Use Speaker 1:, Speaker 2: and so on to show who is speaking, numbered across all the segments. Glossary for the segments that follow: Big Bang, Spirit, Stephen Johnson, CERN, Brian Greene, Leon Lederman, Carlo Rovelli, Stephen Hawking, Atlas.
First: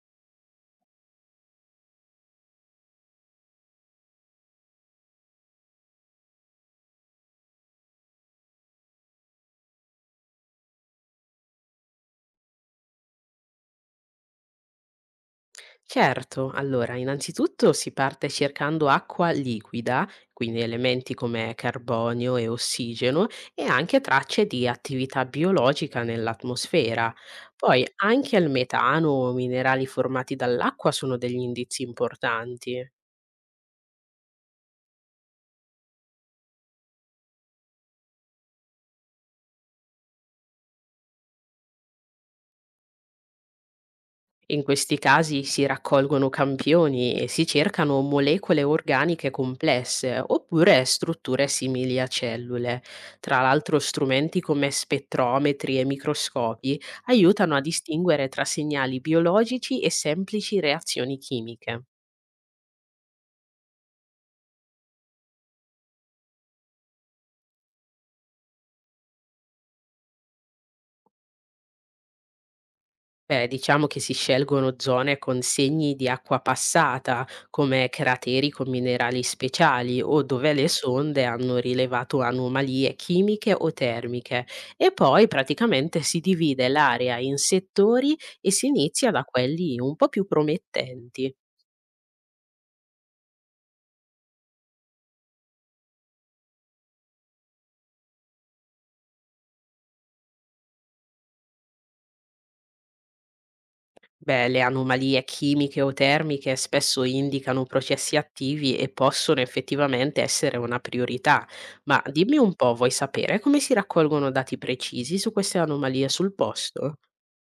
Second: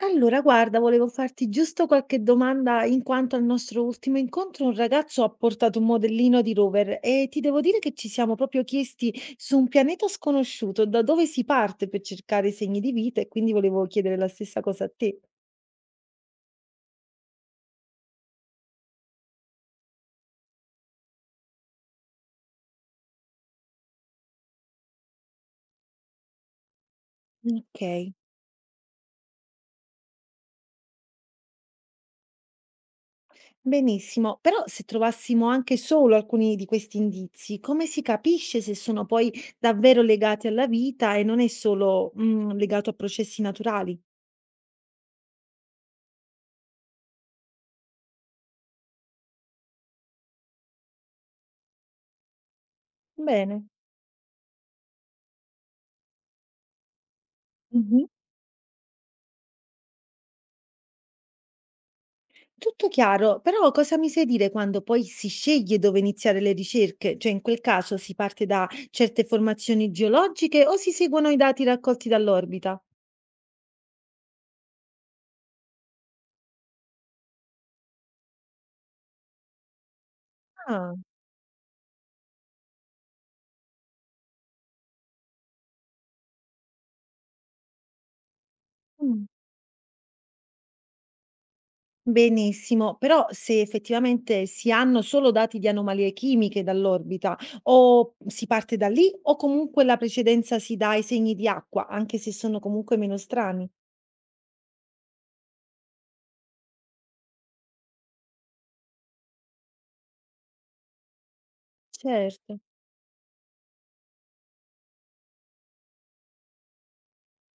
Speaker 1: Allora, guarda, volevo farti giusto qualche domanda in quanto al nostro ultimo incontro un ragazzo ha portato un modellino di rover e ti devo dire che ci siamo proprio chiesti su un pianeta sconosciuto da dove si parte per cercare segni di vita e quindi volevo chiedere la stessa cosa a te.
Speaker 2: Certo, allora innanzitutto si parte cercando acqua liquida, quindi elementi come carbonio e ossigeno e anche tracce di attività biologica nell'atmosfera.
Speaker 1: Ok.
Speaker 2: Poi anche il metano o minerali formati dall'acqua sono degli indizi importanti.
Speaker 1: Benissimo, però se trovassimo anche solo alcuni di questi indizi, come si capisce se sono poi davvero legati alla vita e non è solo, legato a processi naturali?
Speaker 2: In questi casi si raccolgono campioni e si cercano molecole organiche complesse oppure strutture simili a cellule. Tra
Speaker 1: Bene.
Speaker 2: l'altro strumenti come spettrometri e microscopi aiutano a distinguere tra segnali biologici e semplici reazioni chimiche.
Speaker 1: Tutto chiaro, però cosa mi sai dire quando poi si sceglie dove iniziare le ricerche? Cioè in quel caso si parte da certe formazioni geologiche o si seguono i dati raccolti dall'orbita?
Speaker 2: Beh, diciamo che si scelgono zone con segni di acqua passata, come crateri con minerali speciali o dove le
Speaker 1: Ah,
Speaker 2: sonde hanno rilevato anomalie chimiche o termiche. E poi praticamente si divide l'area in settori e si inizia da
Speaker 1: mm,
Speaker 2: quelli un po' più promettenti.
Speaker 1: benissimo, però se effettivamente si hanno solo dati di anomalie chimiche dall'orbita o si parte da lì o comunque la precedenza si dà ai segni di acqua, anche se sono comunque meno strani.
Speaker 2: Beh, le anomalie chimiche o termiche spesso indicano processi attivi e possono effettivamente essere una priorità. Ma dimmi
Speaker 1: Certo.
Speaker 2: un po', vuoi sapere come si raccolgono dati precisi su queste anomalie sul posto?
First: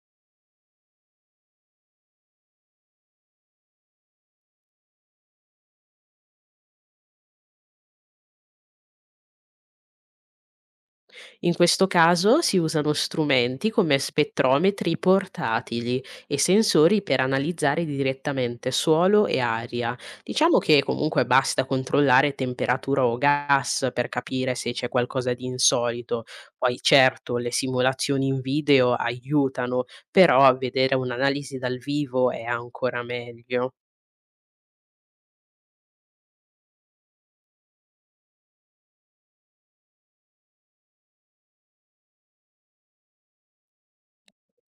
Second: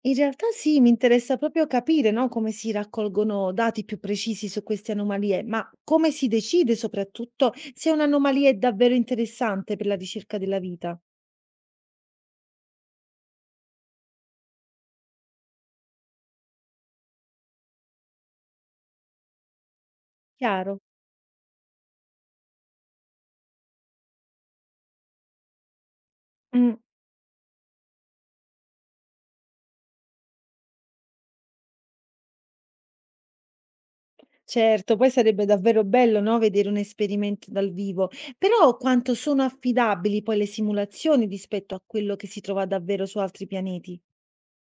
Speaker 1: In realtà sì, mi interessa proprio capire, no, come si raccolgono dati più precisi su queste anomalie, ma come si decide soprattutto se un'anomalia è davvero interessante per la ricerca della vita.
Speaker 2: In questo caso si usano strumenti come spettrometri portatili e sensori per analizzare direttamente suolo e aria. Diciamo
Speaker 1: Chiaro.
Speaker 2: che comunque basta controllare temperatura o gas per capire se c'è qualcosa di insolito.
Speaker 1: Mm,
Speaker 2: Poi certo le simulazioni in video aiutano, però vedere un'analisi dal vivo è ancora meglio.
Speaker 1: certo, poi sarebbe davvero bello, no, vedere un esperimento dal vivo, però quanto sono affidabili poi le simulazioni rispetto a quello che si trova davvero su altri pianeti?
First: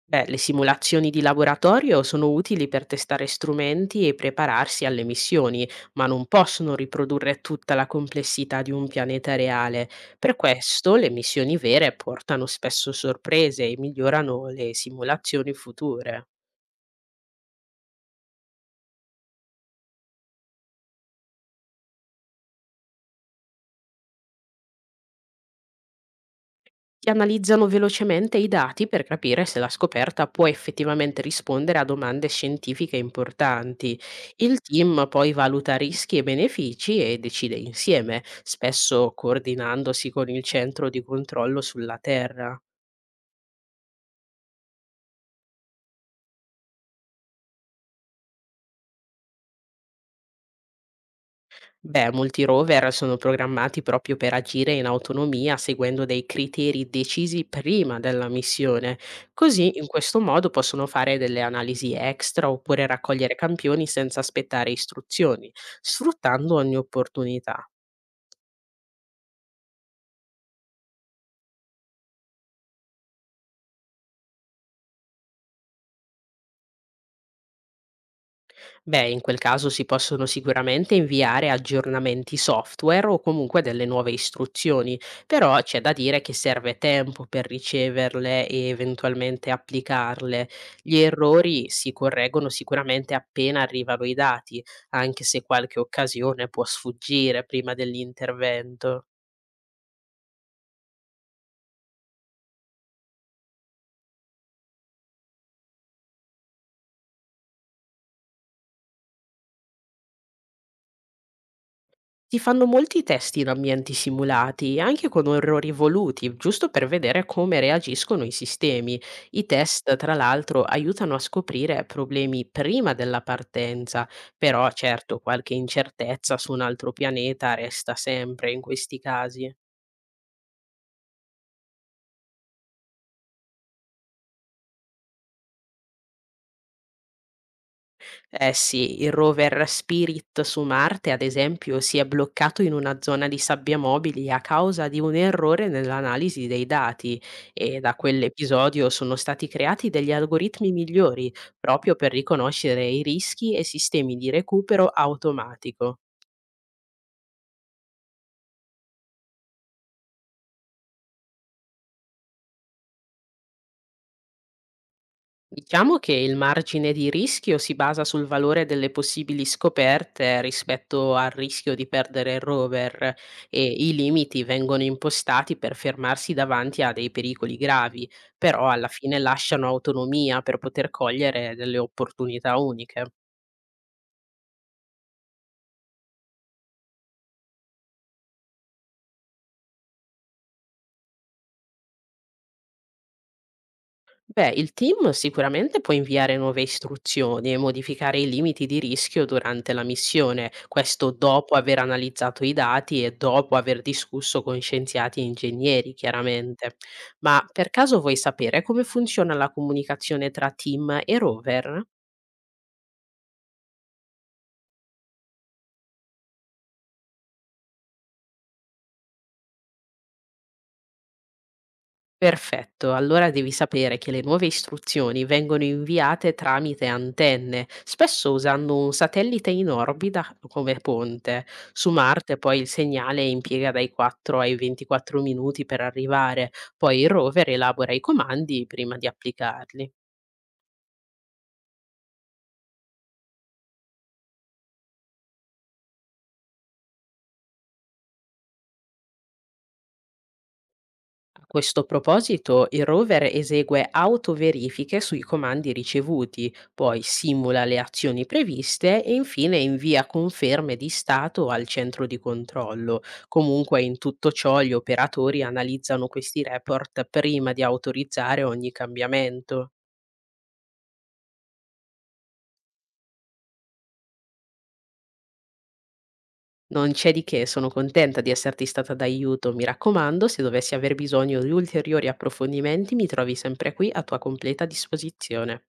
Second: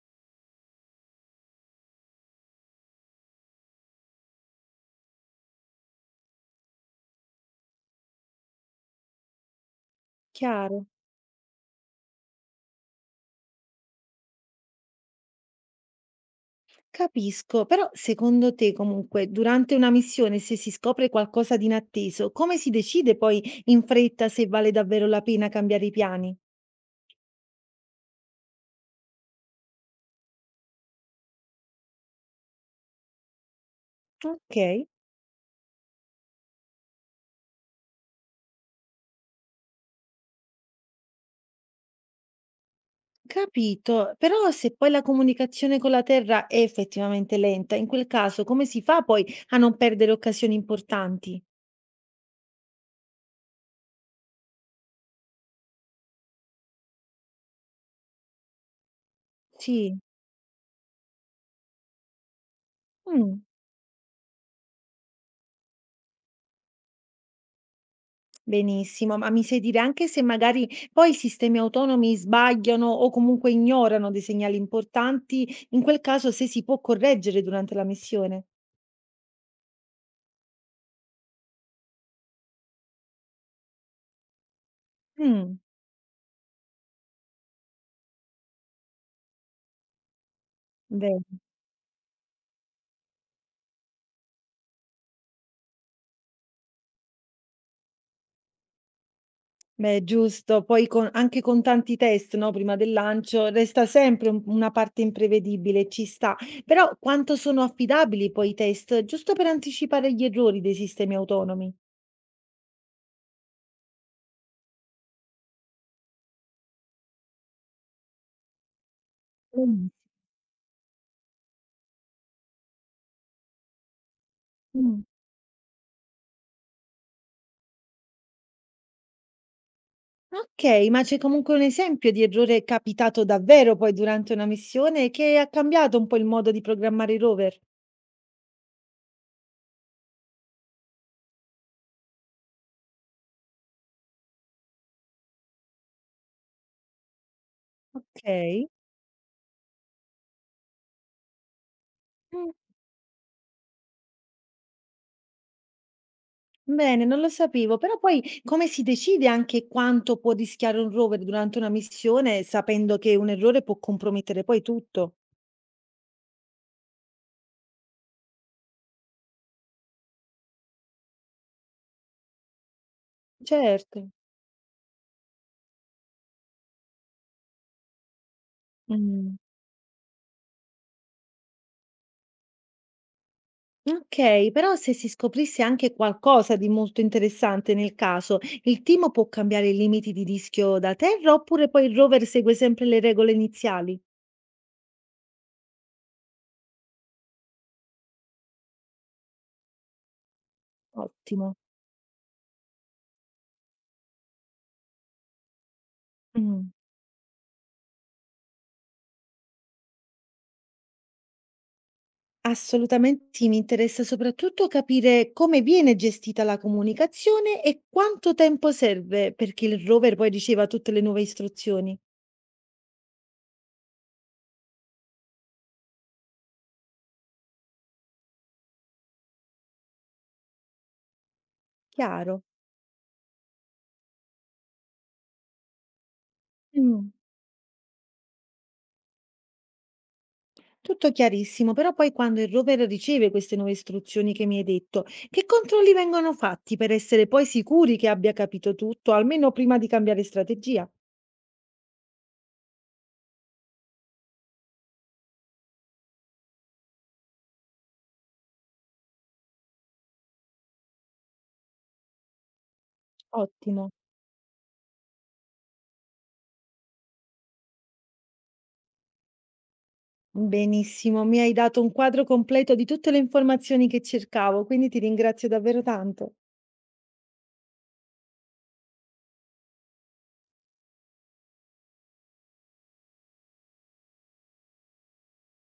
Speaker 2: Beh, le simulazioni di laboratorio sono utili per testare strumenti e prepararsi alle missioni, ma non possono riprodurre tutta la complessità di un pianeta reale. Per
Speaker 1: Chiaro.
Speaker 2: questo le missioni vere portano spesso sorprese e migliorano le simulazioni future.
Speaker 1: Capisco, però secondo te comunque durante una missione se si scopre qualcosa di inatteso, come si decide poi in fretta se vale davvero la pena cambiare i piani?
Speaker 2: Ti analizzano velocemente i dati per capire se la scoperta può effettivamente rispondere a domande scientifiche importanti.
Speaker 1: Ok.
Speaker 2: Il team poi valuta rischi e benefici e decide insieme, spesso coordinandosi con il centro di controllo sulla Terra.
Speaker 1: Capito, però se poi la comunicazione con la Terra è effettivamente lenta, in quel caso come si fa poi a non perdere occasioni importanti?
Speaker 2: Beh, molti rover sono programmati proprio per agire in autonomia seguendo dei criteri decisi prima della missione. Così, in
Speaker 1: Sì.
Speaker 2: questo modo, possono fare delle analisi extra oppure raccogliere
Speaker 1: Mm.
Speaker 2: campioni senza aspettare istruzioni, sfruttando ogni opportunità.
Speaker 1: Benissimo, ma mi sai dire anche se magari poi i sistemi autonomi sbagliano o comunque ignorano dei segnali importanti, in quel caso se si può correggere durante la missione?
Speaker 2: Beh, in quel caso si possono sicuramente inviare aggiornamenti software o comunque delle nuove istruzioni,
Speaker 1: Mh.
Speaker 2: però c'è da dire che serve tempo per riceverle e eventualmente applicarle. Gli
Speaker 1: Beh,
Speaker 2: errori si correggono sicuramente appena arrivano i dati, anche se qualche occasione può sfuggire prima dell'intervento.
Speaker 1: beh, giusto. Poi con anche con tanti test, no, prima del lancio, resta sempre un una parte imprevedibile, ci sta. Però quanto sono affidabili poi i test, giusto per anticipare gli errori dei sistemi autonomi?
Speaker 2: Si fanno molti test in ambienti simulati, anche con errori voluti, giusto per vedere come reagiscono i sistemi. I
Speaker 1: Mh.
Speaker 2: test, tra l'altro, aiutano a scoprire problemi prima della partenza, però
Speaker 1: Mh.
Speaker 2: certo qualche incertezza su un altro pianeta resta sempre in questi casi.
Speaker 1: Okay, ma c'è comunque un esempio di errore capitato davvero poi durante una missione che ha cambiato un po' il modo di programmare i rover?
Speaker 2: Eh sì, il rover Spirit su Marte, ad esempio, si è bloccato in una zona di sabbia mobili a causa di un errore nell'analisi dei dati e da
Speaker 1: Okay.
Speaker 2: quell'episodio sono stati creati degli algoritmi migliori proprio per
Speaker 1: Mh,
Speaker 2: riconoscere i rischi e sistemi di recupero automatico.
Speaker 1: bene, non lo sapevo, però poi come si decide anche quanto può rischiare un rover durante una missione sapendo che un errore può compromettere poi tutto?
Speaker 2: Diciamo che il margine di rischio si basa sul valore delle possibili scoperte rispetto al rischio di perdere il rover e i
Speaker 1: Certo.
Speaker 2: limiti vengono impostati per fermarsi davanti a dei pericoli gravi, però alla fine
Speaker 1: Mh.
Speaker 2: lasciano autonomia per poter cogliere delle opportunità uniche.
Speaker 1: Okay, però se si scoprisse anche qualcosa di molto interessante nel caso, il team può cambiare i limiti di rischio da terra oppure poi il rover segue sempre le regole iniziali?
Speaker 2: Beh, il team sicuramente può inviare nuove istruzioni e modificare i limiti di rischio durante la missione, questo dopo
Speaker 1: Ottimo.
Speaker 2: aver analizzato i dati e dopo aver discusso con scienziati e ingegneri,
Speaker 1: Mh.
Speaker 2: chiaramente. Ma per caso vuoi sapere come funziona la comunicazione tra team e rover?
Speaker 1: Assolutamente, mi interessa soprattutto capire come viene gestita la comunicazione e quanto tempo serve perché il rover poi riceva tutte le nuove istruzioni.
Speaker 2: Perfetto, allora devi sapere che le nuove istruzioni vengono inviate tramite antenne, spesso usando un satellite in orbita come ponte. Su Marte
Speaker 1: Chiaro.
Speaker 2: poi il segnale impiega dai 4 ai 24 minuti per arrivare, poi
Speaker 1: Mh.
Speaker 2: il rover elabora i comandi prima di applicarli.
Speaker 1: Tutto chiarissimo, però poi quando il rover riceve queste nuove istruzioni che mi hai detto, che controlli vengono fatti per essere poi sicuri che abbia capito tutto, almeno prima di cambiare strategia?
Speaker 2: A questo proposito, il rover esegue autoverifiche sui comandi ricevuti, poi simula le azioni previste e infine invia conferme di stato al centro di controllo. Comunque,
Speaker 1: Ottimo.
Speaker 2: in tutto ciò, gli operatori analizzano questi report prima di autorizzare ogni cambiamento.
Speaker 1: Benissimo, mi hai dato un quadro completo di tutte le informazioni che cercavo, quindi ti ringrazio davvero tanto.
Speaker 2: Non c'è di che, sono contenta di esserti stata d'aiuto. Mi raccomando, se dovessi aver bisogno di ulteriori approfondimenti, mi trovi sempre qui a tua completa disposizione.